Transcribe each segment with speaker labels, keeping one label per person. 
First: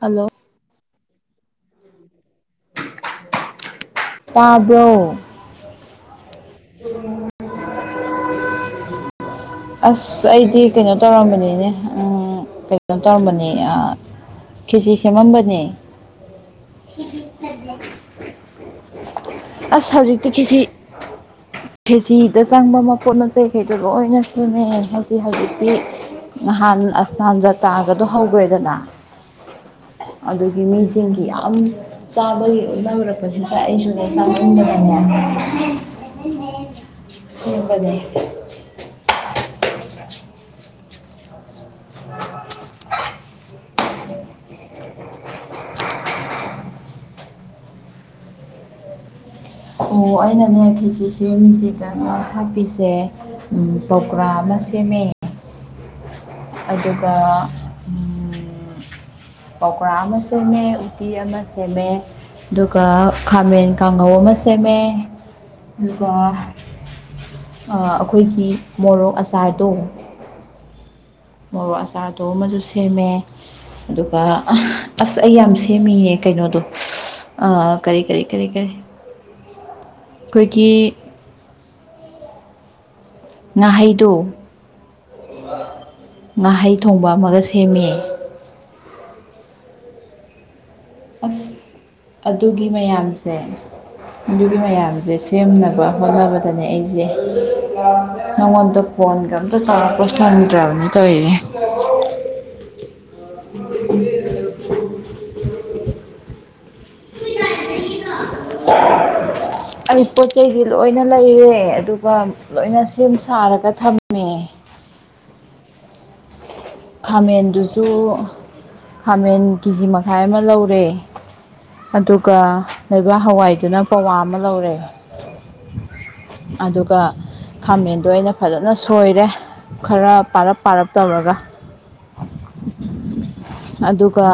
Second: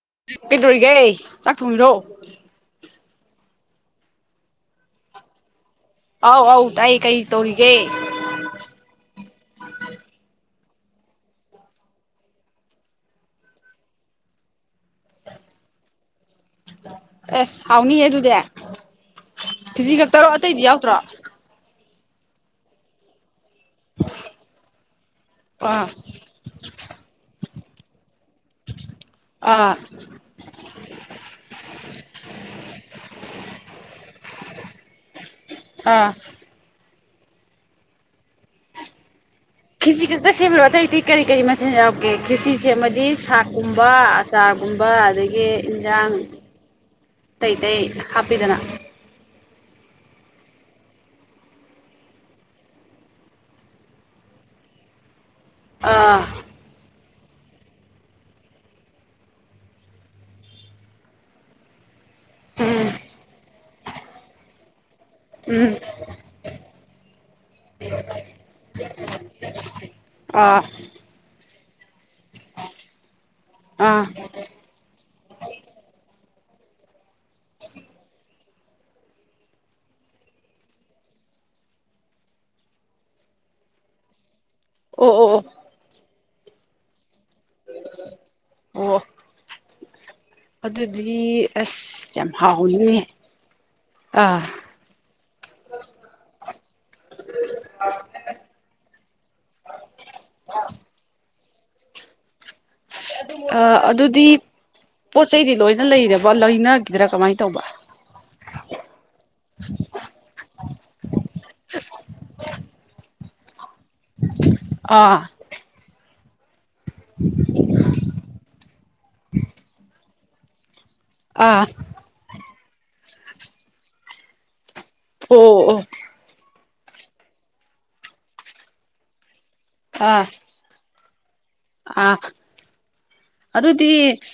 Speaker 1: hello
Speaker 2: ꯀꯩꯗꯧꯔꯤꯒꯦ ꯆꯥꯛ ꯊꯣꯡꯉꯤꯔꯣ
Speaker 1: ꯇꯥꯕ꯭ꯔꯣ
Speaker 2: ꯑꯧ ꯑꯧ ꯇꯥꯏ ꯀꯩ ꯇꯧꯔꯤꯒꯦ
Speaker 1: ꯑꯁ ꯑꯩꯗꯤ ꯀꯩꯅꯣ ꯇꯧꯔꯝꯕꯅꯤꯅꯦ ꯎꯝ ꯀꯩꯅꯣ ꯇꯧꯔꯝꯕꯅꯤ ꯑꯥ ꯈꯦꯆꯤ ꯁꯦꯝꯃꯝꯕꯅꯦ
Speaker 2: ꯑꯁ ꯍꯥꯎꯅꯤꯍꯦ ꯑꯗꯨꯗꯤ
Speaker 1: ꯑꯁ
Speaker 2: ꯈꯦꯆꯤ ꯈꯛꯇꯔꯣ
Speaker 1: ꯍꯧꯖꯤꯛꯇꯤ ꯈꯦꯆꯤ
Speaker 2: ꯑꯇꯩꯗꯤ ꯌꯥꯎꯗ꯭ꯔꯣ
Speaker 1: ꯈꯦꯆꯤꯗ ꯆꯪꯕ ꯃꯄꯣꯠ ꯃꯆꯩ ꯀꯩꯗꯣ ꯂꯣꯏ ꯑꯗꯨꯅꯦ ꯍꯧꯖꯤꯛ ꯍꯧꯖꯤꯛꯇꯤ
Speaker 2: ꯑꯥ
Speaker 1: ꯅꯍꯥꯟ ꯑꯁꯅꯥꯟ ꯖꯇ꯭ꯔꯥꯒꯗꯣ ꯍꯧꯒ꯭ꯔꯦꯗꯅꯥ
Speaker 2: ꯑꯥ
Speaker 1: ꯑꯗꯨꯒꯤ ꯃꯤꯁꯤꯡꯒꯤ ꯌꯥꯝ ꯆꯥꯕꯒꯤ [unintelligible] ꯑꯩꯁꯨꯅꯦ ꯆꯥꯃꯟꯗꯅꯅꯦ
Speaker 2: ꯑꯥ
Speaker 1: [unintelligible] ꯁꯤꯟꯕꯅꯦ
Speaker 2: ꯈꯤꯆꯤ ꯈꯇ ꯁꯦꯝꯃꯤꯔꯣ ꯑꯇꯩ ꯑꯇꯩ ꯀꯔꯤ ꯀꯔꯤ ꯃꯊꯦꯟ ꯌꯥꯎꯔꯛꯀꯦ ꯈꯦꯆ꯭ꯔꯤ ꯁꯦꯝꯃꯗꯤ ꯁꯥꯛꯀꯨꯝꯕ ꯑꯆꯥꯔꯒꯨꯝꯕ ꯑꯗꯒꯤ ꯏꯟꯖꯥꯡ
Speaker 1: [inaudible]
Speaker 2: ꯑꯇꯩ ꯑꯇꯩ ꯍꯥꯞꯄꯤꯗꯅ
Speaker 1: ꯑꯣ ꯑꯩꯅꯅꯦ ꯈꯦꯆ꯭ꯔꯤ ꯁꯦꯝꯃꯤꯖꯤꯗꯅꯦ ꯍꯥꯞꯄꯤꯁꯦ ꯎꯝ ꯄꯧꯀ꯭ꯔꯥ ꯑꯃ ꯁꯦꯝꯃꯦ
Speaker 2: ꯑꯥ
Speaker 1: ꯑꯗꯨꯒ ꯎꯝ ꯄꯧꯀ꯭ꯔꯥ ꯑꯃ ꯁꯦꯝꯃꯦ ꯎꯠꯇꯤ ꯑꯃ ꯁꯦꯝꯃꯦ ꯑꯗꯨꯒ
Speaker 2: ꯎꯝ
Speaker 1: ꯈꯥꯃꯦꯟ ꯀꯥꯡꯍꯧ ꯑꯃ ꯁꯦꯝꯃꯦ
Speaker 2: ꯎꯝ
Speaker 1: ꯑꯗꯨꯒ ꯑꯥ ꯑꯈꯣꯏꯒꯤ ꯃꯣꯔꯣꯛ ꯑꯆꯥꯔꯗꯣ
Speaker 2: ꯑꯥ
Speaker 1: ꯃꯣꯔꯣꯛ ꯑꯆꯥꯔꯗꯣ ꯑꯃꯖꯨ ꯁꯦꯝꯃꯦ
Speaker 2: ꯑꯥ
Speaker 1: ꯑꯗꯨꯒ ꯑꯍ ꯑꯁ ꯑꯩ ꯌꯥꯝ ꯁꯦꯝꯃꯤꯌꯦ ꯀꯩꯅꯣꯗꯣ ꯑꯥ ꯀꯔꯤ ꯀꯔꯤ ꯀꯔꯤ ꯀꯔꯤ ꯑꯈꯣꯏꯒꯤ ꯉꯥꯍꯩꯗꯣ
Speaker 2: ꯑꯣ ꯑꯣ ꯑꯣ
Speaker 1: ꯉꯥꯍꯩ ꯊꯣꯡꯕ ꯑꯃꯒ ꯁꯦꯝꯃꯦ
Speaker 2: ꯑꯣ ꯑꯗꯨꯗꯤ
Speaker 1: ꯑꯁ
Speaker 2: ꯑꯁ ꯌꯥꯝ
Speaker 1: ꯑꯗꯨꯒꯤ
Speaker 2: ꯍꯥꯎꯅꯤꯅꯦ
Speaker 1: ꯃꯌꯥꯝꯁꯦ
Speaker 2: ꯑꯥ
Speaker 1: ꯑꯗꯨꯒꯤ ꯃꯌꯥꯝꯖꯦ ꯁꯤ ꯁꯦꯝꯅꯕ ꯍꯣꯠꯅꯕꯗꯅꯦ ꯑꯩꯖꯦ ꯅꯪꯉꯣꯟꯗꯣ ꯐꯣꯟꯒ ꯑꯝꯇ ꯇꯧꯔꯛꯄ ꯁꯪꯗ꯭ꯔꯕꯅꯤ ꯇꯧꯋꯤꯖꯦ
Speaker 2: ꯑꯥ ꯑꯗꯨꯗꯤ ꯄꯣꯠ ꯆꯩꯗꯤ ꯂꯣꯏꯅ ꯂꯩꯔꯕ ꯂꯩꯅꯒꯤꯗ꯭ꯔꯥ ꯀꯃꯥꯏ ꯇꯧꯕ
Speaker 1: [inaudible] ꯑꯩ ꯄꯣꯠ ꯆꯩꯗꯤ ꯂꯣꯏꯅ ꯂꯩꯔꯦ ꯑꯗꯨꯒ ꯂꯣꯏꯅ ꯁꯦꯝ ꯁꯥꯔꯒ ꯊꯝ ꯃꯦ
Speaker 2: ꯑꯥ
Speaker 1: ꯈꯥꯃꯦꯟꯗꯨꯁꯨ ꯈꯥꯃꯦꯟ ꯀꯦꯖꯤ ꯃꯈꯥꯏ ꯑꯃ ꯂꯧꯔꯦ
Speaker 2: ꯑꯥ
Speaker 1: ꯑꯗꯨꯒ ꯂꯩꯕꯥꯛ ꯍꯋꯥꯏꯗꯨꯅ ꯄꯋꯥ ꯑꯃ ꯂꯧꯔꯦ
Speaker 2: ꯑꯣ ꯑꯣ ꯑꯣ
Speaker 1: ꯑꯗꯨꯒ ꯈꯥꯃꯦꯟꯗꯣ ꯑꯩꯅ ꯐꯖꯅ ꯁꯣꯏꯔꯦ ꯈꯔ
Speaker 2: ꯑꯥ
Speaker 1: ꯄꯥꯔꯞ ꯄꯥꯔꯞ ꯇꯧꯔꯒ
Speaker 2: ꯑꯥ ꯑꯗꯨꯗꯤ
Speaker 1: ꯑꯗꯨꯒ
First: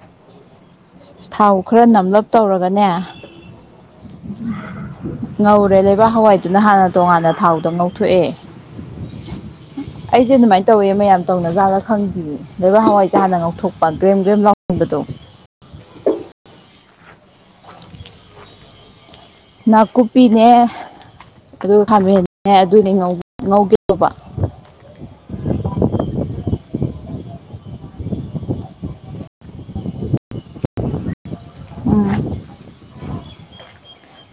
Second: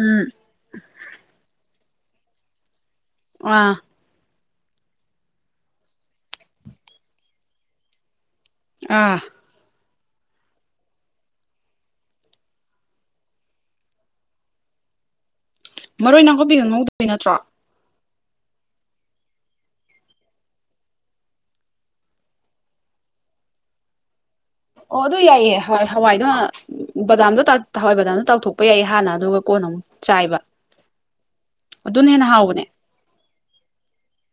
Speaker 2: ꯎꯝ
Speaker 1: ꯊꯥꯎ ꯈꯔ ꯅꯝꯂꯞ ꯇꯧꯔꯒꯅꯦ
Speaker 2: ꯑꯥ
Speaker 1: ꯉꯧꯔꯦ ꯂꯩꯕꯥꯛ ꯍꯋꯥꯏꯗꯨꯅ ꯍꯥꯟꯅ ꯇꯣꯉꯥꯟꯅ ꯊꯥꯎꯗ ꯉꯧꯊꯣꯛꯑꯦ
Speaker 2: ꯑꯥ
Speaker 1: [inaudible] ꯑꯩꯖꯦ ꯑꯗꯨꯃꯥꯏꯟ ꯇꯧꯋꯦ ꯃꯌꯥꯝ ꯇꯧꯅꯖꯥꯠꯂ ꯈꯪꯗꯤꯌꯦ ꯂꯩꯕꯥꯛ ꯍꯋꯥꯏꯁꯦ ꯍꯥꯟꯅ ꯉꯊꯣꯛꯄ ꯒ꯭ꯔꯦꯝ ꯒ꯭ꯔꯦꯝ ꯂꯥꯎꯍꯟꯕꯗꯣ
Speaker 2: ꯃꯔꯣꯏ ꯅꯥꯀꯨꯞꯄꯤꯒ ꯉꯧꯗꯣꯏ ꯅꯠꯇ꯭ꯔꯣ
Speaker 1: ꯅꯥꯀꯨꯞꯄꯤꯅꯦ ꯑꯗꯨꯒ ꯈꯥꯃꯦꯟꯅꯦ ꯑꯗꯨꯅꯦ ꯉꯧꯒꯦ ꯇꯧꯕ
Speaker 2: ꯑꯣ ꯑꯗꯨ ꯌꯥꯏꯌꯦ ꯍꯥꯋꯥ ꯍꯋꯥꯏꯗꯣ ꯍꯥꯟ ꯕꯗꯥꯝꯗꯣ ꯇꯎ ꯍꯋꯥꯏ ꯕꯗꯥꯝꯗꯣ ꯇꯥꯎꯊꯣꯛꯄ ꯌꯥꯏ ꯍꯥꯟꯅ ꯑꯗꯨꯒ ꯀꯣꯟ ꯑꯃꯨꯛ ꯆꯥꯏꯕ ꯑꯗꯨꯅ ꯍꯦꯟꯅ
Speaker 1: ꯎꯝ
Speaker 2: ꯍꯥꯎꯕꯅꯦ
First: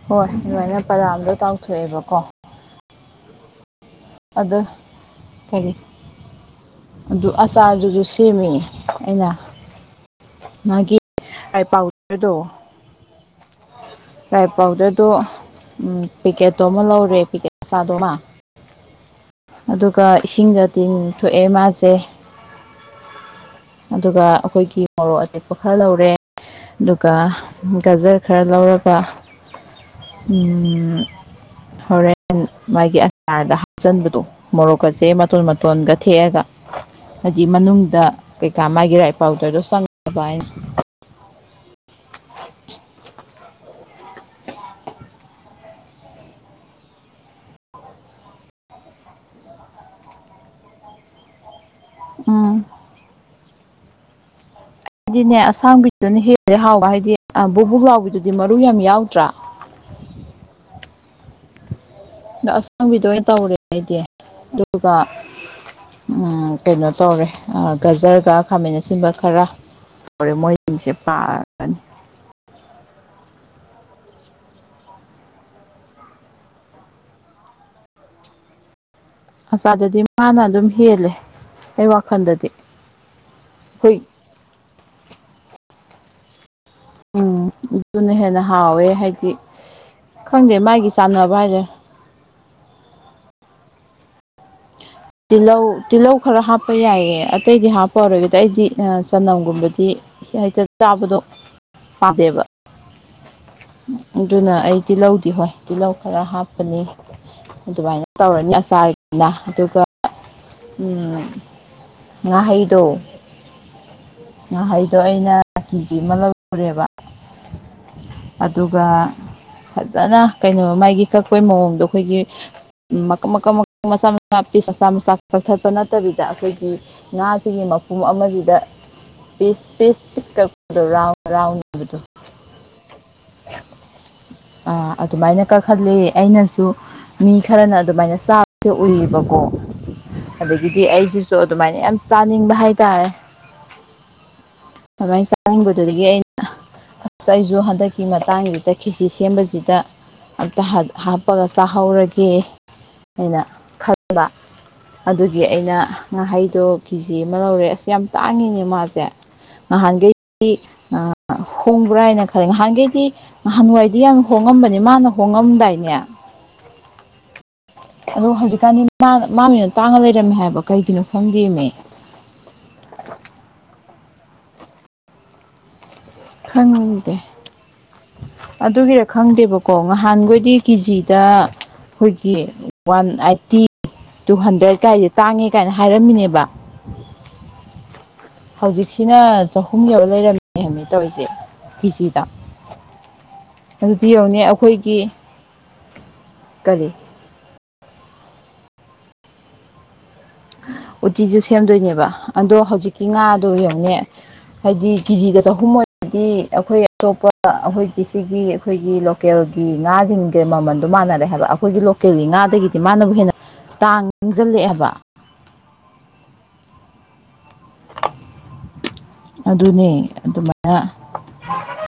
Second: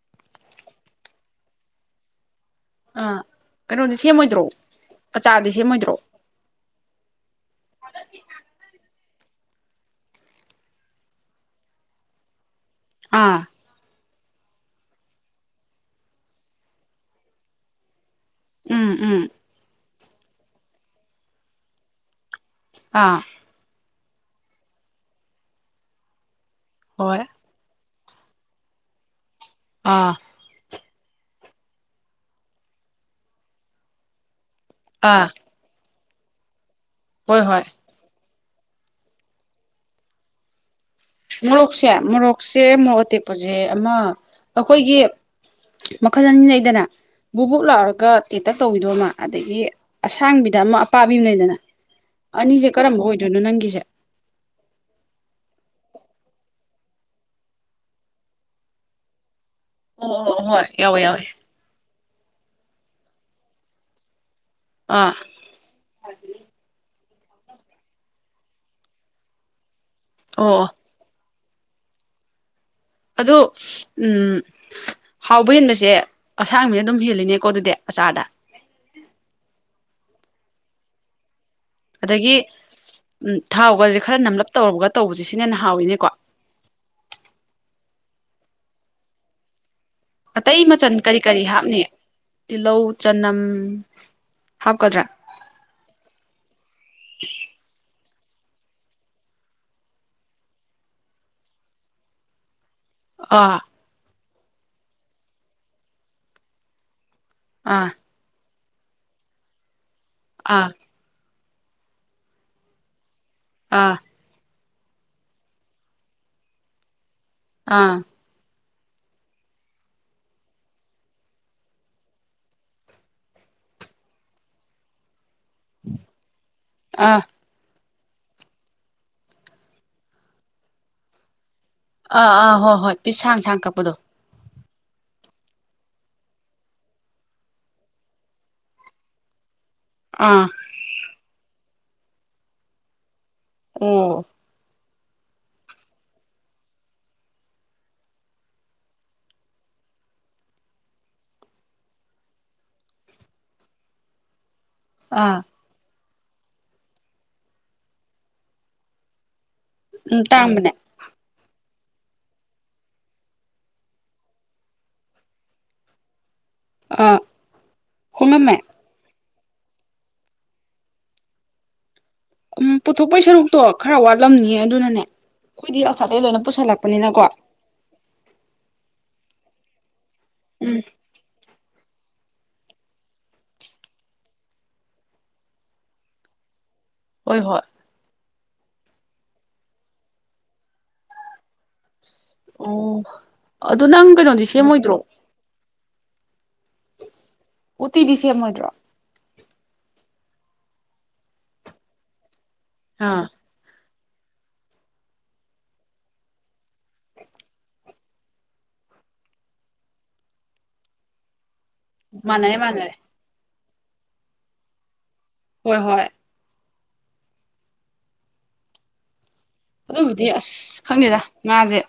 Speaker 1: ꯍꯣꯏ ꯑꯗꯨꯃꯥꯏꯅ ꯕꯗꯥꯝꯗꯣ ꯇꯥꯎꯊꯣꯛꯑꯦꯕꯀꯣ
Speaker 2: ꯑꯥ ꯀꯩꯅꯣꯗꯤ ꯁꯦꯝꯃꯣꯏꯗ꯭ꯔꯣ
Speaker 1: ꯑꯗ
Speaker 2: ꯑꯆꯥꯔꯗꯤ
Speaker 1: ꯀꯔꯤ
Speaker 2: ꯁꯦꯝꯃꯣꯏꯗ꯭ꯔꯣ
Speaker 1: ꯑꯗꯨ ꯑꯆꯥꯔꯗꯨꯖꯨ ꯁꯦꯝꯃꯦ ꯑꯩꯅ ꯃꯥꯒꯤ ꯔꯥꯏ ꯄꯥꯎꯗꯔꯗꯣ
Speaker 2: ꯑꯥ
Speaker 1: ꯔꯥꯏ ꯄꯥꯎꯗꯔꯗꯣ ꯎꯝ ꯄꯤꯀꯦꯠꯇꯣ ꯑꯃ ꯂꯧꯔꯦ ꯄꯤꯀꯦꯠ ꯃꯆꯥꯗꯨ ꯑꯃ
Speaker 2: ꯎꯝ ꯎꯝ
Speaker 1: ꯑꯗꯨꯒ ꯏꯁꯤꯡꯗ ꯇꯤꯡ ꯊꯣꯛꯑꯦ ꯃꯥꯁꯦ
Speaker 2: ꯑꯥ
Speaker 1: ꯑꯗꯨꯒ ꯑꯈꯣꯏꯒꯤ ꯃꯣꯔꯣꯛ ꯑꯇꯦꯛꯄ ꯈꯔ ꯂꯧꯔꯦ ꯑꯗꯨꯒ
Speaker 2: ꯍꯣꯏ
Speaker 1: ꯒꯖꯔ ꯈꯔ ꯂꯧꯔꯒ
Speaker 2: ꯑꯥ
Speaker 1: ꯎꯝ ꯍꯣꯔꯦꯟ ꯃꯥꯒꯤ ꯑꯆꯥꯔꯗ ꯍꯥꯞꯆꯤꯟꯕꯗꯣ ꯃꯣꯔꯣꯛ ꯀꯁꯦ
Speaker 2: ꯑꯥ
Speaker 1: ꯃꯇꯣꯟ ꯃꯇꯣꯟꯒ ꯊꯦꯛꯑꯒ
Speaker 2: ꯍꯣꯏ
Speaker 1: ꯍꯥꯏꯗꯤ
Speaker 2: ꯍꯣꯏ
Speaker 1: ꯃꯅꯨꯡꯗ ꯀꯩꯀꯥ ꯃꯥꯒꯤ ꯔꯥꯏ ꯄꯥꯎꯗꯔꯗꯣ ꯆꯪꯅꯕ ꯍꯥꯏꯅ
Speaker 2: ꯃꯣꯔꯣꯛꯁꯦ ꯃꯣꯔꯣꯛꯁꯦ ꯃꯣꯔꯣꯛ ꯑꯇꯦꯛꯄꯖꯦ ꯑꯃ ꯑꯈꯣꯏꯒꯤ ꯃꯈꯜ ꯑꯅꯤ ꯂꯩꯗꯅ ꯕꯨꯞ ꯕꯨꯞ ꯂꯥꯎꯔꯒ ꯇꯦꯟꯇꯛ ꯇꯧꯕꯤꯗꯣ ꯑꯃ ꯑꯗꯒꯤ ꯑꯁꯥꯡꯕꯤꯗ ꯑꯃ ꯑꯄꯥꯕꯤ ꯑꯃ ꯂꯩꯗꯅ
Speaker 1: ꯎꯝ
Speaker 2: ꯑꯅꯤꯖꯦ ꯀꯔꯝꯕ ꯑꯣꯏꯗꯣꯏꯅꯣ ꯅꯪꯒꯤꯖꯦ
Speaker 1: ꯑꯩꯗꯤꯅꯦ ꯑꯁꯥꯡꯕꯤꯗꯨꯅ ꯍꯦꯜꯂꯦ ꯍꯥꯎꯕ ꯍꯥꯏꯗꯤ ꯕꯨꯞꯕꯨꯞ ꯂꯥꯎꯕꯤꯗꯨꯗꯤ ꯃꯔꯨ ꯌꯥꯝ ꯌꯥꯎꯗ꯭ꯔꯥ
Speaker 2: ꯑꯣ ꯑꯣ ꯍꯣꯏ ꯌꯥꯎꯋꯦ ꯌꯥꯎꯋꯦ
Speaker 1: ꯑꯗꯣ ꯑꯁꯥꯡꯕꯤꯗꯣ ꯑꯣꯏꯅ ꯇꯧꯔꯦ ꯍꯥꯏꯗꯤ ꯑꯗꯨꯒ
Speaker 2: ꯑꯥ
Speaker 1: ꯎꯝ ꯀꯩꯅꯣ ꯇꯧꯔꯦ ꯒꯖꯔꯒ ꯈꯥꯃꯦꯟ ꯑꯁꯤꯟꯕ ꯈꯔ ꯇꯧꯔꯦ
Speaker 2: ꯑꯣ ꯑꯣ
Speaker 1: ꯃꯣꯏꯁꯤꯡꯁꯦ ꯄꯥꯔꯅꯤ
Speaker 2: ꯑꯗꯣ ꯎꯝ ꯍꯥꯎꯕ ꯍꯦꯟꯕꯁꯦ ꯑꯁꯥꯡꯕꯤꯅ ꯑꯗꯨꯝ ꯍꯦꯜꯂꯤꯅꯦꯀꯣ ꯑꯗꯨꯗꯤ ꯑꯆꯥꯔꯗ
Speaker 1: ꯑꯆꯥꯥꯔꯗꯗꯤ ꯃꯥꯅ ꯑꯗꯨꯝ ꯍꯦꯜꯂꯦ ꯑꯩ
Speaker 2: ꯑꯗꯒꯤ
Speaker 1: ꯋꯥꯈꯜꯗꯗꯤ ꯑꯩꯈꯣꯏ
Speaker 2: ꯊꯥꯎꯒꯁꯤ ꯈꯔ ꯅꯝꯂꯞ ꯇꯧꯔꯒ ꯇꯧꯕꯁꯤ ꯁꯤꯅ ꯍꯦꯟꯅ ꯍꯥꯎꯋꯤꯅꯦꯀꯣ
Speaker 1: ꯎꯝ ꯑꯗꯨꯅ ꯍꯦꯟꯅ ꯍꯥꯎꯋꯦ ꯍꯥꯏꯗꯤ ꯈꯪꯗꯦ
Speaker 2: ꯑꯇꯩ
Speaker 1: ꯃꯥꯒꯤ
Speaker 2: ꯃꯆꯜ ꯀꯔꯤ
Speaker 1: ꯆꯥꯟꯅꯕ
Speaker 2: ꯀꯔꯤ
Speaker 1: ꯍꯥꯏꯗꯣꯏꯔ
Speaker 2: ꯍꯥꯞꯅꯤ ꯇꯤꯜꯍꯧ ꯆꯅꯝ ꯍꯥꯞꯀꯗ꯭ꯔꯥ
Speaker 1: ꯇꯤꯜꯂꯧ ꯇꯤꯜꯂꯧ ꯈꯔ ꯍꯥꯞꯄ ꯌꯥꯏꯌꯦ ꯑꯇꯩꯗꯤ ꯍꯥꯞꯄꯔꯣꯏꯒꯦꯗ ꯑꯩꯗꯤ ꯆꯅꯝꯒꯨꯝꯕꯗꯤ ꯍꯦꯛꯇ ꯆꯥꯕꯗꯣ ꯄꯥꯝꯗꯦꯕ
Speaker 2: ꯑꯥ
Speaker 1: ꯑꯗꯨꯅ ꯑꯩ ꯇꯤꯜꯍꯧꯗꯤ ꯍꯣꯏ ꯇꯤꯜꯍꯧ ꯈꯔ ꯍꯥꯞꯄꯅꯤ
Speaker 2: ꯑꯥ
Speaker 1: ꯑꯗꯨꯃꯥꯏꯅ ꯇꯧꯔꯅꯤ ꯑꯆꯥꯔꯒꯤꯅ ꯑꯗꯨꯒ
Speaker 2: ꯑꯥ
Speaker 1: ꯎꯝ ꯉꯥꯍꯩꯗꯣ
Speaker 2: ꯑꯥ
Speaker 1: ꯉꯥꯍꯩꯗꯣ ꯑꯩꯅ ꯀꯦꯖꯤ ꯑꯃ ꯂꯧꯔꯨꯔꯦꯕ
Speaker 2: ꯑꯥ
Speaker 1: ꯑꯗꯨꯒ ꯐꯖꯥꯅ ꯀꯩꯅꯣ ꯃꯥꯒꯤ ꯀꯛꯄꯩ ꯃꯑꯣꯡꯗꯣ ꯑꯩꯈꯣꯏꯒꯤ ꯎꯝ ꯃꯀꯛ ꯃꯀꯛ ꯃꯆꯥ ꯃꯆꯥ ꯄꯤꯁ ꯃꯆꯥ ꯃꯆꯥ ꯀꯛꯊꯠꯄ ꯅꯠꯇꯕꯤꯗ ꯑꯩꯈꯣꯏꯒꯤ
Speaker 2: ꯑꯥ
Speaker 1: ꯉꯥ ꯁꯤꯒꯤ ꯃꯄꯨꯝ ꯑꯃꯥꯖꯤꯗ ꯄꯤꯁ ꯄꯤꯁ ꯄꯤꯁ ꯀꯛꯄꯗꯣ ꯔꯥꯎꯟ ꯔꯥꯎꯟ [unintelligible]
Speaker 2: ꯑꯥ ꯑꯥ ꯍꯣꯏ ꯍꯣꯏ ꯄꯤꯁ ꯁꯥꯡ ꯁꯥꯡ ꯀꯛꯄꯗꯣ
Speaker 1: ꯑꯥ ꯑꯗꯨꯃꯥꯏꯅ ꯀꯛꯍꯜꯂꯦ ꯑꯩꯅꯁꯨ ꯃꯤ ꯈꯔꯅ ꯑꯗꯨꯃꯥꯏꯅ ꯆꯥꯕꯁꯦ ꯎꯏꯌꯦꯕꯀꯣ
Speaker 2: ꯑꯥ
Speaker 1: ꯑꯗꯒꯤꯗꯤ ꯑꯩꯖꯤꯖꯨ ꯑꯗꯨꯃꯥꯏꯅ ꯌꯥꯝ ꯆꯥꯅꯤꯡꯕ ꯍꯥꯏꯇꯥꯔꯦ
Speaker 2: ꯎꯝ
Speaker 1: ꯑꯗꯨꯃꯥꯏ ꯆꯥꯅꯤꯡꯕꯗꯨꯗꯒꯤ ꯑꯩꯅ ꯑꯁ ꯑꯩꯁꯨ ꯍꯟꯗꯛꯀꯤ ꯃꯇꯥꯡꯖꯤꯗ ꯈꯦꯆꯤ ꯁꯦꯝꯕꯁꯤꯗ ꯑꯝꯇ ꯍꯥꯠ ꯍꯥꯞꯄꯒ ꯆꯥꯍꯧꯔꯒꯦ ꯑꯩꯅ ꯈꯠ ꯕ
Speaker 2: ꯑꯥ
Speaker 1: ꯑꯗꯨꯒꯤ ꯑꯩꯅ ꯉꯥꯍꯩꯗꯣ ꯀꯦꯖꯤ ꯑꯃꯥ ꯂꯧꯔꯦ ꯑꯁ ꯌꯥꯝ ꯇꯥꯡꯉꯤꯅꯦ ꯃꯥꯖꯦ
Speaker 2: ꯎꯝ
Speaker 1: ꯅꯍꯥꯟꯒꯩꯗꯤ
Speaker 2: ꯇꯥꯡꯕꯅꯦ
Speaker 1: ꯑꯥ ꯍꯣꯡꯕ꯭ꯔꯥ ꯍꯥꯏꯅ ꯈꯜꯂꯦ ꯉꯍꯥꯟꯒꯩꯗꯤ ꯅꯍꯥꯟꯋꯥꯏꯗꯤ ꯌꯥꯝ ꯍꯣꯡꯉꯝꯕꯅꯦ ꯃꯥꯅ ꯍꯣꯡꯉꯝꯗꯥꯏꯅꯦ
Speaker 2: ꯑꯥ
Speaker 1: ꯑꯗꯣ ꯍꯧꯖꯤꯛꯀꯥꯟꯗꯤ ꯃꯥ ꯃꯥꯅ ꯍꯦꯟꯅ ꯇꯥꯡꯉ ꯂꯩꯔꯝꯃꯦ ꯍꯥꯏꯕ ꯀꯩꯒꯤꯅꯣ ꯈꯪꯗꯦꯃꯦ
Speaker 2: ꯎꯝ ꯄꯨꯊꯣꯛꯄꯩ ꯁꯔꯨꯛꯇꯣ ꯈꯔ ꯋꯥꯠꯂꯝꯅꯤꯌꯦ ꯑꯗꯨꯅꯅꯦ ꯑꯩꯈꯣꯏꯗꯤ ꯑꯥꯎꯁꯥꯏꯠꯇꯩ ꯂꯣꯏꯅ
Speaker 1: ꯈꯪꯗꯦ
Speaker 2: ꯄꯨꯁꯜꯂꯛꯄꯅꯤꯅꯀꯣ
Speaker 1: ꯑꯗꯨꯒꯤꯔ ꯈꯪꯗꯦꯕꯀꯣ ꯉꯍꯥꯟꯒꯣꯏꯗꯤ
Speaker 2: ꯎꯝ
Speaker 1: ꯀꯤꯖꯤ ꯇꯥ ꯑꯩꯈꯣꯏꯒꯤ ꯋꯥꯟ ꯑꯥꯏꯠꯇꯤ ꯇꯨ ꯍꯟꯗ꯭ꯔꯦꯠ ꯀꯥꯏꯖꯦ ꯇꯥꯡꯉꯦ ꯀꯥꯏꯅ ꯍꯥꯏꯔꯝꯃꯤꯅꯦꯕ
Speaker 2: ꯍꯣꯏ ꯍꯣꯏ
Speaker 1: ꯍꯧꯖꯤꯛꯁꯤꯅ ꯆꯍꯨꯝ ꯌꯧꯔ ꯂꯩꯔꯝꯃꯦ ꯍꯥꯏꯃꯦ ꯇꯧꯔꯤꯖꯦ ꯀꯤꯖꯤꯗ
Speaker 2: ꯑꯣ ꯑꯗꯣ ꯅꯪ ꯀꯩꯅꯣꯗꯤ ꯁꯦꯝꯃꯣꯏꯗ꯭ꯔꯣ
Speaker 1: ꯑꯩꯈꯣꯏꯒꯤ ꯀꯔꯤ
Speaker 2: ꯎꯠꯇꯤꯗꯤ ꯁꯦꯝꯃꯣꯏꯗ꯭ꯔꯣ
Speaker 1: ꯎꯠꯇꯤꯖꯨ ꯁꯦꯝꯗꯣꯏꯅꯦꯕ ꯑꯗꯣ ꯍꯧꯖꯤꯛꯀꯤ
Speaker 2: ꯑꯥ
Speaker 1: ꯉꯥꯗꯣ ꯌꯦꯡꯉꯨꯅꯦ ꯍꯥꯏꯗꯤ ꯀꯤꯖꯤꯗ ꯆꯍꯨꯝ ꯑꯣꯏꯔꯗꯤ ꯑꯩꯈꯣꯏ ꯑꯇꯣꯞꯄ ꯑꯩꯈꯣꯏꯒꯤ ꯁꯤꯒꯤ ꯑꯩꯈꯣꯏꯒꯤ ꯂꯣ ꯀꯦꯜꯒꯤ ꯉꯥꯁꯤꯡꯒ ꯃꯃꯟꯗꯣ ꯃꯥꯟꯅꯔꯦ ꯍꯥꯏꯕ ꯑꯩꯈꯣꯏꯒꯤ ꯂꯣ ꯀꯦꯜꯒꯤ
Speaker 2: ꯃꯥꯟꯅꯔꯦ
Speaker 1: ꯉꯥꯗꯒꯤꯗꯤ
Speaker 2: ꯃꯥꯟꯅꯔꯦ
Speaker 1: ꯃꯥꯅꯕꯨ ꯍꯦꯟꯅ ꯇꯥꯡꯖꯜꯂꯛꯑꯦ ꯍꯥꯕ
Speaker 2: ꯍꯣꯏ ꯍꯣꯏ
Speaker 1: ꯑꯗꯨꯅꯦ
Speaker 2: ꯑꯗꯨꯕꯨꯗꯤ ꯑꯁ
Speaker 1: ꯑꯗꯨꯃꯥꯏꯅ
Speaker 2: ꯈꯪꯗꯦꯗ ꯉꯥꯖꯦ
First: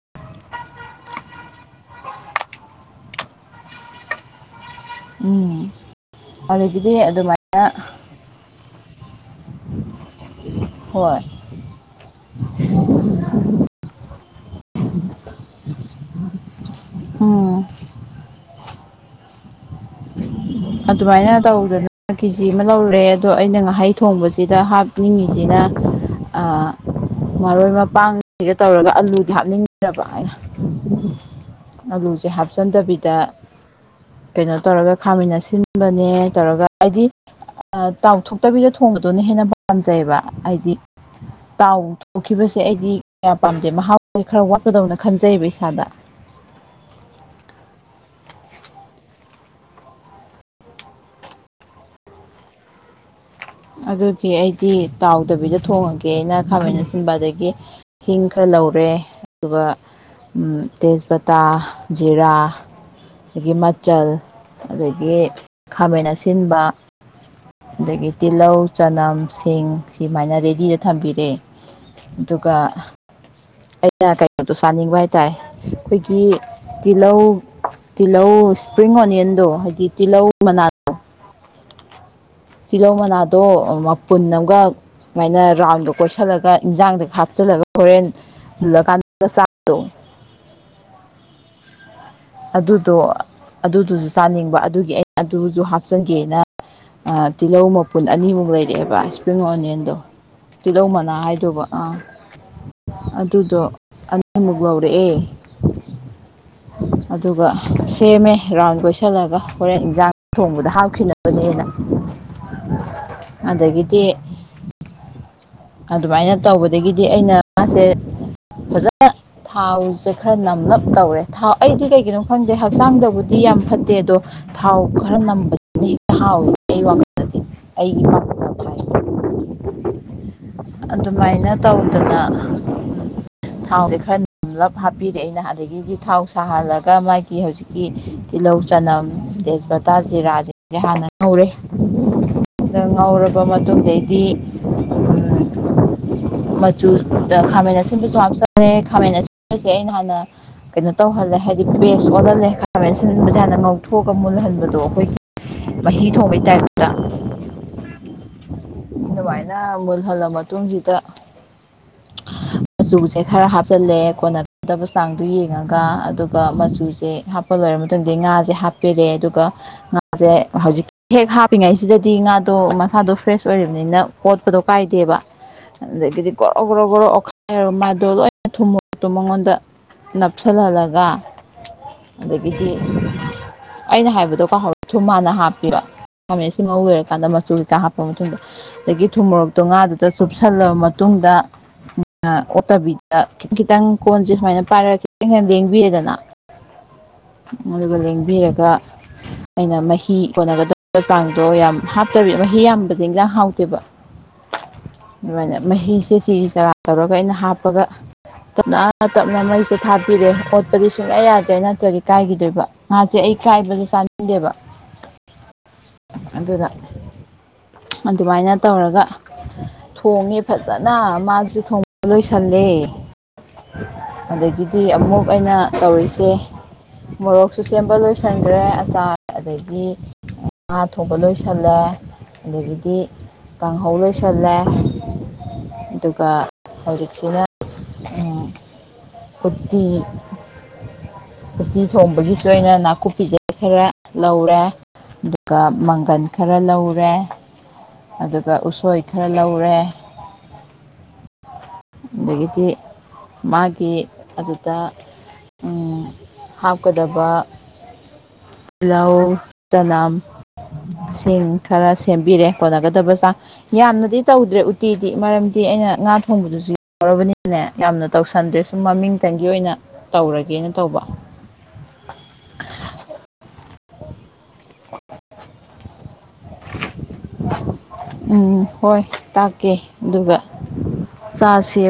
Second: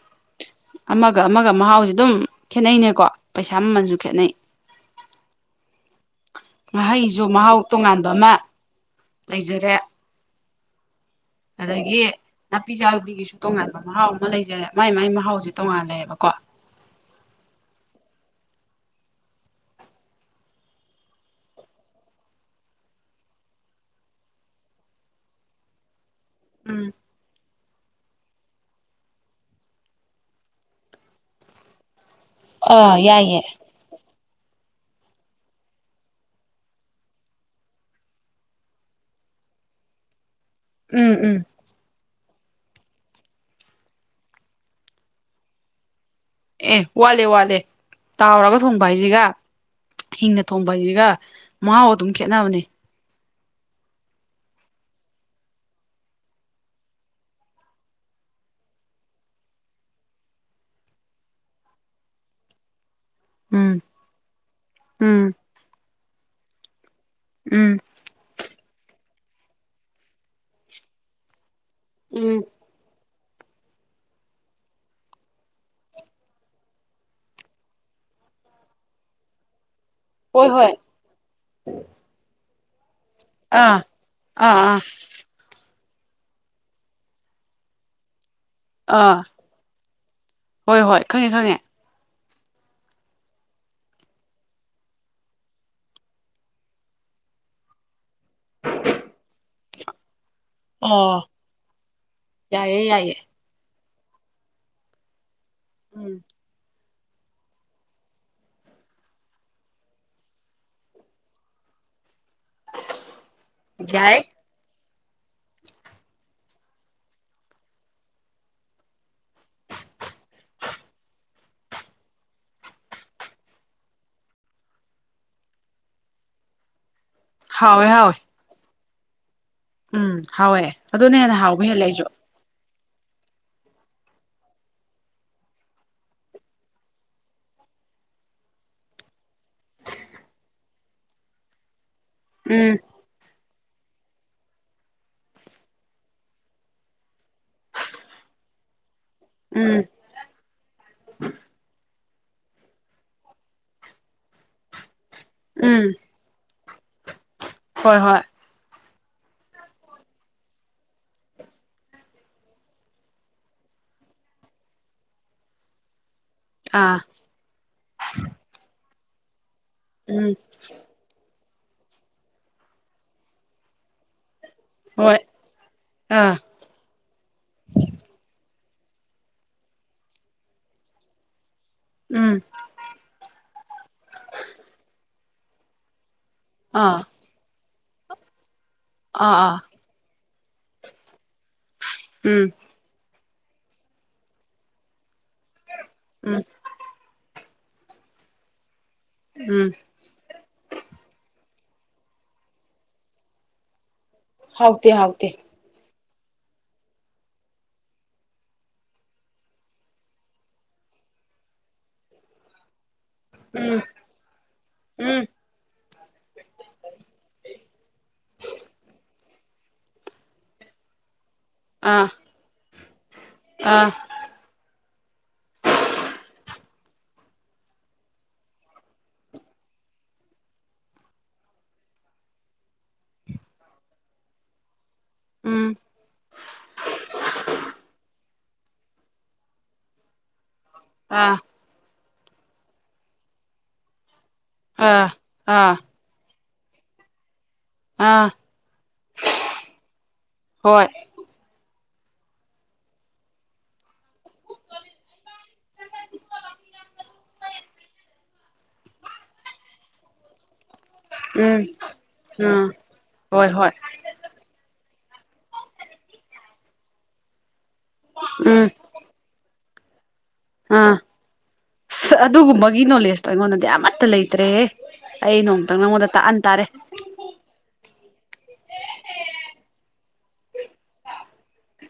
Speaker 2: ꯑꯃꯥꯒ ꯑꯃꯥꯒ ꯃꯍꯥꯎꯖꯦ ꯑꯗꯨꯝ ꯈꯦꯠꯅꯩꯅꯦꯀꯣ ꯄꯩꯁꯥ ꯃꯃꯟꯖꯨ ꯈꯦꯠꯅꯩ
Speaker 1: ꯎꯝ ꯑꯗꯒꯤꯗꯤ
Speaker 2: ꯉꯥꯍꯩꯖꯨ
Speaker 1: ꯑꯗꯨꯃꯥꯏꯅ
Speaker 2: ꯃꯍꯥꯎ ꯇꯣꯉꯥꯟꯕ ꯑꯃꯥ ꯂꯩꯖꯔꯦ
Speaker 1: ꯍꯣꯏ
Speaker 2: ꯑꯗꯒꯤ ꯅꯥꯄꯤ ꯆꯥꯕꯤꯒꯤꯁꯨ ꯇꯣꯉꯥꯟꯕ ꯃꯍꯥꯎ ꯑꯃ ꯂꯩꯖꯔꯦ ꯃꯥꯏ ꯃꯥꯏ ꯃꯍꯥꯎꯖꯦ ꯇꯣꯡꯉꯥꯜꯂꯦꯕꯀꯣ
Speaker 1: ꯎꯝ [inaudible] ꯑꯗꯨꯃꯥꯏꯅ ꯇꯧꯗꯅ ꯀꯦꯖꯤ ꯑꯃꯥ ꯂꯧꯔꯨꯔꯦ ꯑꯗꯣ ꯑꯩꯅ ꯉꯥꯍꯩ ꯊꯣꯡꯕꯖꯤꯗ ꯍꯥꯞꯅꯤꯡꯉꯤꯖꯤꯅ ꯑꯥ
Speaker 2: ꯎꯝ
Speaker 1: ꯃꯔꯣꯏ ꯃꯄꯥꯡ ꯒ ꯇꯧꯔꯒ ꯑꯂꯨꯗꯤ ꯍꯥꯞꯅꯤꯡꯗꯕ ꯑꯩꯅ ꯑꯂꯨꯖꯦ
Speaker 2: ꯑꯥ
Speaker 1: ꯍꯥꯞꯆꯟꯗꯕꯤꯗ
Speaker 2: ꯌꯥꯏꯌꯦ
Speaker 1: ꯀꯩꯅꯣ ꯇꯧꯔꯒ ꯈꯥꯃꯦꯟ ꯑꯁꯤꯟꯕꯅꯦ ꯇꯧꯔꯒ ꯍꯥꯏꯗꯤ ꯑꯥ ꯇꯥꯎꯊꯣꯛꯇꯕꯤꯗ ꯊꯣꯡꯕꯗꯨꯅ ꯍꯦꯟꯅ ꯄꯥꯝꯖꯩꯌꯦꯕ ꯑꯩꯗꯤ
Speaker 2: ꯎꯝ ꯎꯝ
Speaker 1: ꯇꯥꯎ ꯊꯣꯛꯈꯤꯕꯁꯦ ꯑꯩꯗꯤ ꯀꯌꯥ ꯄꯥꯝꯗꯦ ꯃꯍꯥꯎ ꯈꯔ ꯋꯥꯠꯄꯗꯧꯅ ꯈꯟꯖꯩꯌꯦꯕ ꯏꯁꯥꯗ
Speaker 2: ꯑꯦ ꯋꯥꯠꯂꯦ ꯋꯥꯜꯂꯦ ꯇꯥꯎꯔꯒ ꯊꯣꯡꯕ ꯍꯥꯏꯖꯤꯒ ꯍꯤꯡꯅ ꯊꯣꯡꯕ ꯍꯥꯏꯖꯤꯒ ꯃꯍꯥꯎ ꯑꯗꯨꯝ ꯈꯦꯠꯅꯕꯅꯦ
Speaker 1: ꯑꯗꯨꯒꯤ ꯑꯩꯗꯤ ꯇꯥꯎꯗꯕꯤꯗ ꯊꯣꯡꯉꯒꯦꯅ ꯈꯥꯃꯦꯟ ꯑꯁꯤꯟꯕ ꯑꯗꯒꯤ ꯍꯤꯡ ꯈꯔ ꯂꯧꯔꯦ ꯑꯗꯨꯒ ꯎꯝ ꯇꯦꯖꯕꯇꯥ ꯖꯤꯔꯥ ꯑꯒꯤ
Speaker 2: ꯎꯝ
Speaker 1: ꯃꯆꯜ ꯑꯗꯒꯤ
Speaker 2: ꯎꯝ
Speaker 1: ꯈꯥꯃꯦꯟ ꯑꯁꯤꯟꯕ
Speaker 2: ꯎꯝ
Speaker 1: ꯑꯗꯒꯤ ꯇꯤꯜꯂꯧ ꯆꯅꯝ ꯁꯤꯡ ꯁꯤꯃꯥꯏꯅ ꯔꯦꯗꯤꯗ ꯊꯝꯕꯤꯔꯦ
Speaker 2: ꯎꯝ
Speaker 1: ꯑꯗꯨꯒ ꯑꯩꯅ ꯀꯩꯅꯣꯗꯣ ꯆꯥꯅꯤꯡꯕ ꯍꯥꯏꯇꯥꯔꯦ ꯑꯈꯣꯏꯒꯤ ꯇꯤꯜꯂꯧ ꯇꯤꯜꯂꯧ ꯏꯁꯄ꯭ꯔꯤꯡ ꯑꯣꯅꯤꯌꯟꯗꯣ ꯍꯥꯏꯗꯤ ꯇꯤꯜꯂꯧ
Speaker 2: ꯍꯣꯏ
Speaker 1: ꯃꯅꯥ__
Speaker 2: ꯍꯣꯏ
Speaker 1: ꯇꯤꯜꯂꯧ ꯃꯅꯥꯗꯣ ꯑꯥ ꯃꯄꯨꯟ
Speaker 2: ꯑꯥ
Speaker 1: ꯑꯝꯒ
Speaker 2: ꯑꯥ
Speaker 1: ꯁꯨꯃꯥꯏꯅ ꯔꯥꯎꯟꯗꯣ ꯀꯣꯏꯁꯜꯂꯒ ꯏꯟꯖꯥꯡꯗ ꯍꯥꯞꯆꯤꯜꯂꯒ ꯍꯣꯔꯦꯟ
Speaker 2: ꯑꯥ
Speaker 1: ꯃꯨꯜꯂꯀꯥꯟꯗ ꯆꯥꯕꯗꯣ
Speaker 2: ꯍꯣꯏ ꯍꯣꯏ ꯈꯪꯉꯦ ꯈꯪꯉꯦ
Speaker 1: ꯑꯗꯨꯗꯣ ꯑꯗꯨꯗꯨꯖꯨ ꯆꯥꯅꯤꯡꯕ ꯑꯗꯨꯒꯤ ꯑꯩꯅ ꯑꯗꯨꯖꯨ ꯍꯥꯞꯆꯒꯦꯅ ꯑꯥ ꯇꯤꯜꯂꯧ ꯃꯄꯨꯟ ꯑꯅꯤꯃꯨꯛ ꯂꯩꯔꯛꯑꯦꯕ ꯏꯁꯄ꯭ꯔꯤꯡ ꯑꯣꯅꯤꯌꯟꯗꯣ ꯇꯤꯜꯂꯧ ꯃꯅꯥ
Speaker 2: ꯑꯣ
Speaker 1: ꯍꯥꯏꯗꯧꯕ ꯑꯥ
Speaker 2: ꯌꯥꯏꯌꯦ ꯌꯥꯏꯌꯦ
Speaker 1: ꯑꯗꯨꯗꯣ ꯑꯅꯤꯃꯨꯛ ꯂꯧꯔꯛꯑꯦ
Speaker 2: ꯎꯝ
Speaker 1: ꯑꯗꯨꯒ ꯁꯦꯝꯃꯦ ꯔꯥꯎꯟ ꯀꯣꯏꯁꯤꯜꯂꯒ ꯍꯣꯔꯦꯟ ꯏꯟꯖꯥꯡ ꯊꯣꯡꯕꯗ ꯍꯥꯞꯈꯤꯅꯕꯅꯦꯅ ꯑꯗꯒꯤꯗꯤ
Speaker 2: ꯌꯥꯏ
Speaker 1: ꯑꯗꯨꯃꯥꯏꯅ ꯇꯧꯕꯗꯒꯤꯗꯤ ꯑꯩꯅ ꯃꯥꯁꯦ ꯐꯖꯅ ꯊꯥꯎꯖꯦ ꯈꯔ ꯅꯝꯂꯞ ꯇꯧꯔꯦ ꯊꯥꯎ ꯑꯩꯗꯤ ꯀꯩ__ ꯀꯩꯒꯤꯅꯣ ꯈꯪꯗꯦ ꯍꯛꯆꯥꯡꯗꯕꯨꯗꯤ ꯌꯥꯝ ꯐꯠꯇꯦ ꯑꯗꯣ ꯊꯥꯎ ꯈꯔ ꯅꯝꯕꯅ ꯍꯦꯛ ꯍꯥꯎ ꯑꯩ ꯋꯥꯈꯜ ꯗꯗꯤ
Speaker 2: ꯍꯥꯎꯋꯦ
Speaker 1: ꯑꯩꯒꯤ
Speaker 2: ꯍꯥꯎꯋꯦ
Speaker 1: ꯄꯥꯝꯖꯕ ꯍꯦꯏꯔꯗꯤ
Speaker 2: ꯎꯝ ꯍꯥꯎꯋꯦ ꯑꯗꯨꯅ ꯍꯦꯟꯅ
Speaker 1: ꯑꯗꯨꯃꯥꯏꯅ
Speaker 2: ꯍꯥꯎꯕ ꯍꯦꯜꯂꯦ ꯑꯩꯁꯨ
Speaker 1: ꯇꯧꯗꯅ ꯎꯝ ꯊꯥꯎꯖꯦ ꯈꯔ ꯅꯝꯂꯞ ꯍꯥꯞꯄꯤꯔꯦ ꯑꯩꯅ ꯑꯗꯒꯤꯗꯤ ꯊꯥꯎ ꯁꯥꯍꯜꯂ__ ꯀꯥ ꯃꯥꯢꯒꯤ ꯍꯧꯖꯤꯛꯀꯤ ꯇꯤꯜꯂꯧ ꯆꯅꯝ ꯇꯦꯖꯕꯇꯥ ꯖꯤꯔꯥꯖꯤꯡꯖꯦ ꯍꯥꯟꯅ__ ꯉꯧꯔꯦ
Speaker 2: ꯎꯝ
Speaker 1: ꯑꯗ ꯉꯧꯔꯕ ꯃꯇꯨꯡꯗꯩꯗꯤ ꯎꯝ ꯃꯆꯨ ꯑꯥ ꯈꯥꯃꯦꯟ ꯑꯁꯤꯟꯕꯁꯨ ꯍꯥꯞꯆꯂꯦ ꯈꯥꯃꯦꯟ ꯑꯁꯤꯟ__ ꯑꯩꯁꯦ
Speaker 2: ꯎꯝ
Speaker 1: ꯑꯩꯅ ꯍꯥꯟꯅ ꯀꯩꯅꯣ ꯇꯧꯍꯜꯂꯦ ꯍꯥꯏꯗꯤ ꯄꯦꯁ ꯑꯣꯜꯍꯜꯂꯦ ꯈꯥꯃꯦꯟ ꯑꯁꯤꯟꯕꯖꯦ ꯍꯥꯟꯅ ꯉꯧꯊꯣꯛꯑꯒ ꯃꯨꯜꯍꯟꯕꯗꯣ ꯑꯈꯣꯏꯒꯤ__
Speaker 2: ꯎꯝ
Speaker 1: ꯃꯍꯤ ꯊꯣꯡꯕꯩ ꯇꯥꯏꯞꯇ
Speaker 2: ꯍꯣꯏ ꯍꯣꯏ
Speaker 1: ꯑꯗꯨꯃꯥꯏꯅ ꯃꯨꯜꯍꯜꯂ ꯃꯇꯨꯡꯖꯤꯗ ꯃꯆꯨꯁꯦ ꯈꯔ ꯍꯥꯞꯆꯜꯂꯦ ꯀꯣꯟꯅꯗꯕ ꯆꯥꯡꯗꯨ ꯌꯦꯡꯉꯒ ꯑꯗꯨ__ ꯒ
Speaker 2: ꯑꯥ
Speaker 1: ꯃꯆꯨꯁꯦ ꯍꯥꯞꯄ ꯂꯣꯏꯔ ꯃꯇꯨꯡꯗ ꯉꯥꯖꯦ ꯍꯥꯞꯄꯤꯔꯦ ꯑꯗꯨꯒ
Speaker 2: ꯎꯝ
Speaker 1: ꯉꯥꯖꯦ ꯍꯧꯖꯤꯛ__ ꯍꯦꯛ ꯍꯥꯞꯄꯤꯉꯩꯁꯤꯗꯗꯤ ꯉꯥꯗꯣ ꯃꯁꯥꯗꯣ ꯐ꯭ꯔꯦꯁ ꯑꯣꯏꯔꯤꯝꯅꯤꯅ ꯑꯣꯠꯄꯗꯣ ꯀꯥꯏꯗꯦꯕ
Speaker 2: ꯍꯣꯏ
Speaker 1: ꯑꯗꯨꯒꯤꯗꯤ
Speaker 2: ꯑꯥ
Speaker 1: ꯒꯣꯔ__ ꯑꯧ ꯒꯣꯔꯣ ꯒꯣꯔꯣ ꯑꯣꯠꯈꯥꯏꯔ ꯃꯥꯥꯏꯗꯣ ꯂꯣꯏꯅ ꯊꯨꯝꯃꯨꯛꯇꯣ ꯃꯉꯣꯟꯗ ꯅꯞꯁꯤꯜꯍꯜꯂꯒ
Speaker 2: ꯎꯝ
Speaker 1: ꯑꯗꯒꯤꯗꯤ ꯑꯩꯅ ꯍꯥꯏꯕꯗꯣ ꯀꯥꯎꯍꯧ ꯊꯨꯝ ꯍꯥꯅ ꯍꯥꯞꯄꯦꯕ ꯈꯥꯃꯦꯟꯁꯤꯟ ꯉꯧ
Speaker 2: ꯑꯥ
Speaker 1: ꯂꯣꯏꯔꯀꯥꯟꯗ ꯃꯆꯨ ꯀꯩꯀꯥ ꯍꯥꯞꯄ ꯃꯇꯨꯡꯗ ꯑꯗꯒꯤ
Speaker 2: ꯑꯥ ꯑꯥ
Speaker 1: ꯊꯨꯝꯃꯣꯔꯨꯛꯇꯣ ꯉꯥꯗꯨ‍‍ ꯇꯥ ꯆꯨꯞꯁꯤꯜꯂꯕ ꯃꯇꯨꯡꯗ [unintelligible]
Speaker 2: ꯎꯝ
Speaker 1: ꯑꯣꯠꯇꯕꯤ [unintelligible] ꯈꯤꯇꯪ ꯀꯣꯟꯖꯦ ꯁꯨꯃꯥꯏꯅ ꯄꯥꯏꯔꯒ ꯈꯤꯇꯪ ꯈꯤꯇꯪ ꯂꯦꯡꯕꯤꯔꯦꯗꯅ
Speaker 2: ꯎꯝ
Speaker 1: ꯑꯗꯨꯒ ꯂꯦꯡꯕꯤꯔꯒ
Speaker 2: ꯎꯝ
Speaker 1: ꯑꯩꯅ ꯃꯍꯤ ꯀꯣꯟꯅꯒꯗ ꯆꯥꯡꯗꯣ ꯌꯥꯝ ꯍꯥꯞꯇꯕꯤ ꯃꯍꯤ ꯌꯥꯝꯕꯖꯦ ꯏꯟꯖꯥꯡ ꯍꯥꯎꯇꯦꯕ
Speaker 2: ꯍꯥꯎꯇꯦ ꯍꯥꯎꯇꯦ
Speaker 1: ꯃꯍꯤꯖꯦ ꯆꯤꯔꯤ ꯆꯤꯔꯥ ꯇꯧꯔꯒ ꯑꯩꯅ ꯍꯥꯞꯄꯒ ꯇꯞꯅ ꯇꯞꯅ ꯃꯩꯁꯦ ꯊꯥꯕꯤꯔꯦ ꯑꯣꯠꯄꯗꯤ ꯁꯨꯡꯌꯥ ꯌꯥꯗ꯭ꯔꯦ ꯅꯠꯇ꯭ꯔꯗꯤ ꯀꯥꯏꯒꯤꯗꯣꯏꯕ ꯉꯥꯖꯦ ꯑꯩ
Speaker 2: ꯎꯝ
Speaker 1: ꯀꯥꯏꯕꯖꯦ ꯆꯥꯅꯤꯡꯗꯦꯕ
Speaker 2: ꯎꯝ
Speaker 1: ꯑꯗꯨꯅ ꯑꯗꯨꯃꯥꯏꯅ ꯇꯧꯔꯒ ꯊꯣꯡꯉꯦ ꯐꯖꯅ ꯃꯥꯖꯨ ꯊꯣꯡꯕ
Speaker 2: ꯑꯥ
Speaker 1: ꯂꯣꯏ ꯁꯜꯂꯦ
Speaker 2: ꯑꯥ
Speaker 1: ꯑꯗꯒꯤꯗꯤ ꯑꯃꯨꯛ ꯑꯩꯅ ꯇꯧꯔꯤꯁꯦ ꯃꯣꯔꯣꯛꯁꯨ ꯁꯦꯝꯕ ꯂꯣꯏꯁꯟꯒ꯭ꯔꯦ ꯑꯆꯥꯔ ꯑꯗꯒꯤ ꯉꯥ ꯊꯣꯡꯕ ꯂꯣꯏꯁꯜꯂꯦ ꯑꯗꯒꯤꯗꯤ ꯀꯥꯡꯍꯧ ꯂꯣꯏꯁꯜꯂꯦ
Speaker 2: ꯎꯝ
Speaker 1: ꯑꯗꯨꯒ ꯍꯧꯖꯤꯛꯁꯤꯅ ꯎꯝ ꯎꯠꯇꯤ
Speaker 2: ꯑꯥ
Speaker 1: ꯎꯠꯇꯤ ꯊꯣꯡꯕꯒꯤꯁꯨ ꯑꯩꯅ ꯅꯥꯀꯨꯞꯄꯤꯖꯦ ꯈꯔ ꯂꯧꯔꯦ
Speaker 2: ꯑꯥ
Speaker 1: ꯑꯗꯨꯒ
Speaker 2: ꯑꯥ
Speaker 1: ꯃꯪꯒꯟ ꯈꯔ ꯂꯧꯔꯦ
Speaker 2: ꯑꯥ
Speaker 1: ꯑꯗꯨꯒ ꯎꯁꯣꯏ ꯈꯔ ꯂꯧꯔꯦ
Speaker 2: ꯍꯣꯏ
Speaker 1: ꯑꯗꯒꯤꯗꯤ ꯃꯥꯒꯤ ꯑꯗꯨꯗ ꯎꯝ ꯍꯥꯞꯀꯗꯕ ꯇꯤꯜꯂꯧ ꯆꯅꯝ ꯁꯤꯡ
Speaker 2: ꯎꯝ
Speaker 1: ꯈꯔ ꯁꯦꯝꯕꯤꯔꯦ
Speaker 2: ꯎꯝ
Speaker 1: ꯀꯣꯟꯅꯒꯗꯕ ꯆꯥꯡ
Speaker 2: ꯍꯣꯏ ꯍꯣꯏ
Speaker 1: ꯌꯥꯝꯅꯗꯤ ꯇꯧꯗ꯭ꯔꯦ ꯎꯇꯤꯗꯤ ꯃꯔꯝꯗꯤ ꯑꯩꯅ ꯉꯥ ꯊꯣꯡꯕꯗꯨꯖꯨ ꯌꯥꯎꯔꯕꯅꯤꯅꯦ ꯌꯥꯝꯅ ꯇꯧꯁꯟꯗ꯭ꯔꯦ
Speaker 2: ꯎꯝ
Speaker 1: ꯁꯨꯝ ꯃꯃꯤꯡ ꯇꯪꯒꯤ ꯑꯣꯏꯅ ꯇꯧꯔ
Speaker 2: ꯑꯥ ꯑꯁ ꯑꯗꯨꯒꯨꯝꯕꯒꯤ ꯅꯣꯂꯦꯖꯇꯣ ꯑꯩꯉꯣꯟꯗꯗꯤ ꯑꯃꯠꯇ ꯂꯩꯇ꯭ꯔꯦꯍꯦ ꯑꯩ ꯅꯣꯡꯃꯇꯪ ꯅꯪꯉꯣꯟꯗ ꯇꯥꯛꯑꯟ ꯇꯥꯔꯦ
Speaker 1: [inaudible] ꯎꯝ ꯍꯣꯏ ꯇꯥꯛꯀꯦ ꯑꯗꯨꯒ ꯆꯥꯥꯁꯦ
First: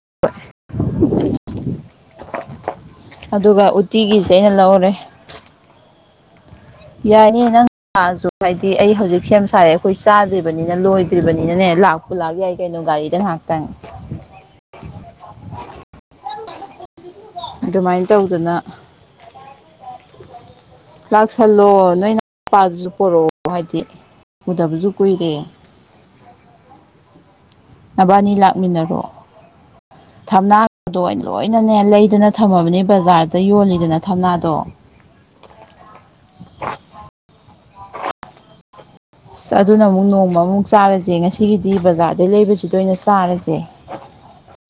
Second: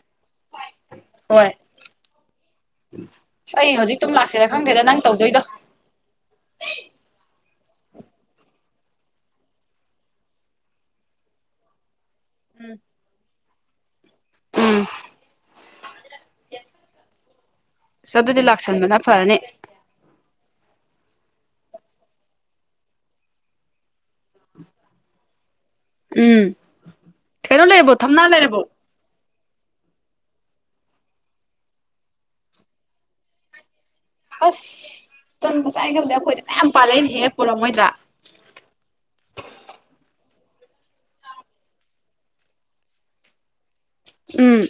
Speaker 2: ꯍꯣꯏ
Speaker 1: ꯑꯗꯨꯒ
Speaker 2: ꯑꯩ ꯍꯧꯖꯤꯛꯇꯨꯝ
Speaker 1: ꯎꯇꯤꯒꯤꯁꯦ ꯑꯩꯅ
Speaker 2: ꯂꯥꯛꯁꯤꯔꯥ ꯈꯪꯗꯦꯗ
Speaker 1: ꯂꯧꯔꯦ
Speaker 2: ꯅꯪ ꯇꯧꯗꯣꯏꯗꯣ
Speaker 1: ꯌꯥꯏꯅꯦ ꯅꯪ ꯂꯛꯑꯖꯨ ꯀꯥꯏꯗꯦ ꯑꯩ ꯍꯧꯖꯤꯛ ꯁꯦꯝ ꯁꯥꯔꯦ ꯑꯈꯣꯏ ꯆꯥꯗ꯭ꯔꯤꯕꯅꯤꯅ ꯂꯣꯏꯗ꯭ꯔꯤꯕꯅꯤꯅꯅꯦ ꯂꯥꯛ ꯨꯄꯨ ꯂꯥꯛ ꯌꯥꯏ
Speaker 2: ꯎꯝ
Speaker 1: ꯀꯩꯅꯣ ꯒꯥꯔꯤꯗ ꯉꯍꯥꯥꯛꯇꯪ ꯑꯗꯨꯃꯥꯏꯅ
Speaker 2: ꯎꯝ ꯑꯗꯨꯗꯤ
Speaker 1: ꯇꯧꯗꯅ
Speaker 2: ꯂꯥꯛꯁꯟꯕꯅ ꯐꯔꯅꯤ
Speaker 1: [inaudible] ꯂꯥꯛꯁꯜꯂꯣ ꯅꯣꯏ ꯅꯨꯄꯥꯗꯨꯖꯨ ꯄꯣꯔꯣꯑꯣ ꯍꯥꯏꯗꯤ ꯎꯗꯕꯖꯨ ꯀꯨꯏꯔꯦ
Speaker 2: ꯎꯝ ꯀꯩꯅꯣ ꯂꯩꯔꯕꯣ ꯊꯝꯅꯥ
Speaker 1: ꯅꯕꯥꯅꯤ
Speaker 2: ꯂꯩꯔꯕꯣ
Speaker 1: ꯂꯥꯛꯃꯤꯟꯅꯔꯣ ꯊꯝꯅꯥꯒꯗꯣ ꯑꯩꯅ ꯂꯣꯏꯅ ꯂꯩꯗꯅ ꯊꯝꯃꯕꯅꯦ ꯕꯖꯥꯔꯗ ꯌꯣꯜꯂꯤꯗꯅ ꯊꯝꯅꯥꯗꯣ
Speaker 2: ꯑꯁ ꯇꯟ ꯉꯁꯥꯏ ꯈꯪꯉꯝꯃꯗꯤ ꯑꯈꯣꯏꯗ ꯃꯌꯥꯝ ꯄꯥꯜꯂꯦ ꯑꯩꯅ ꯍꯦꯛ ꯄꯣꯔꯛꯑꯝꯃꯣꯏꯗ꯭ꯔꯥ
Speaker 1: ꯑꯁ ꯑꯗꯨꯅ ꯑꯃꯨꯛ ꯅꯣꯡꯃ ꯃꯨꯛ ꯆꯥꯔꯖꯦ ꯉꯁꯤꯒꯤꯗꯤ ꯕꯖꯥꯔꯗꯩ ꯂꯩꯕꯁꯤꯗ ꯑꯣꯏꯅ ꯆꯥꯔꯖꯦ
Speaker 2: ꯎꯝ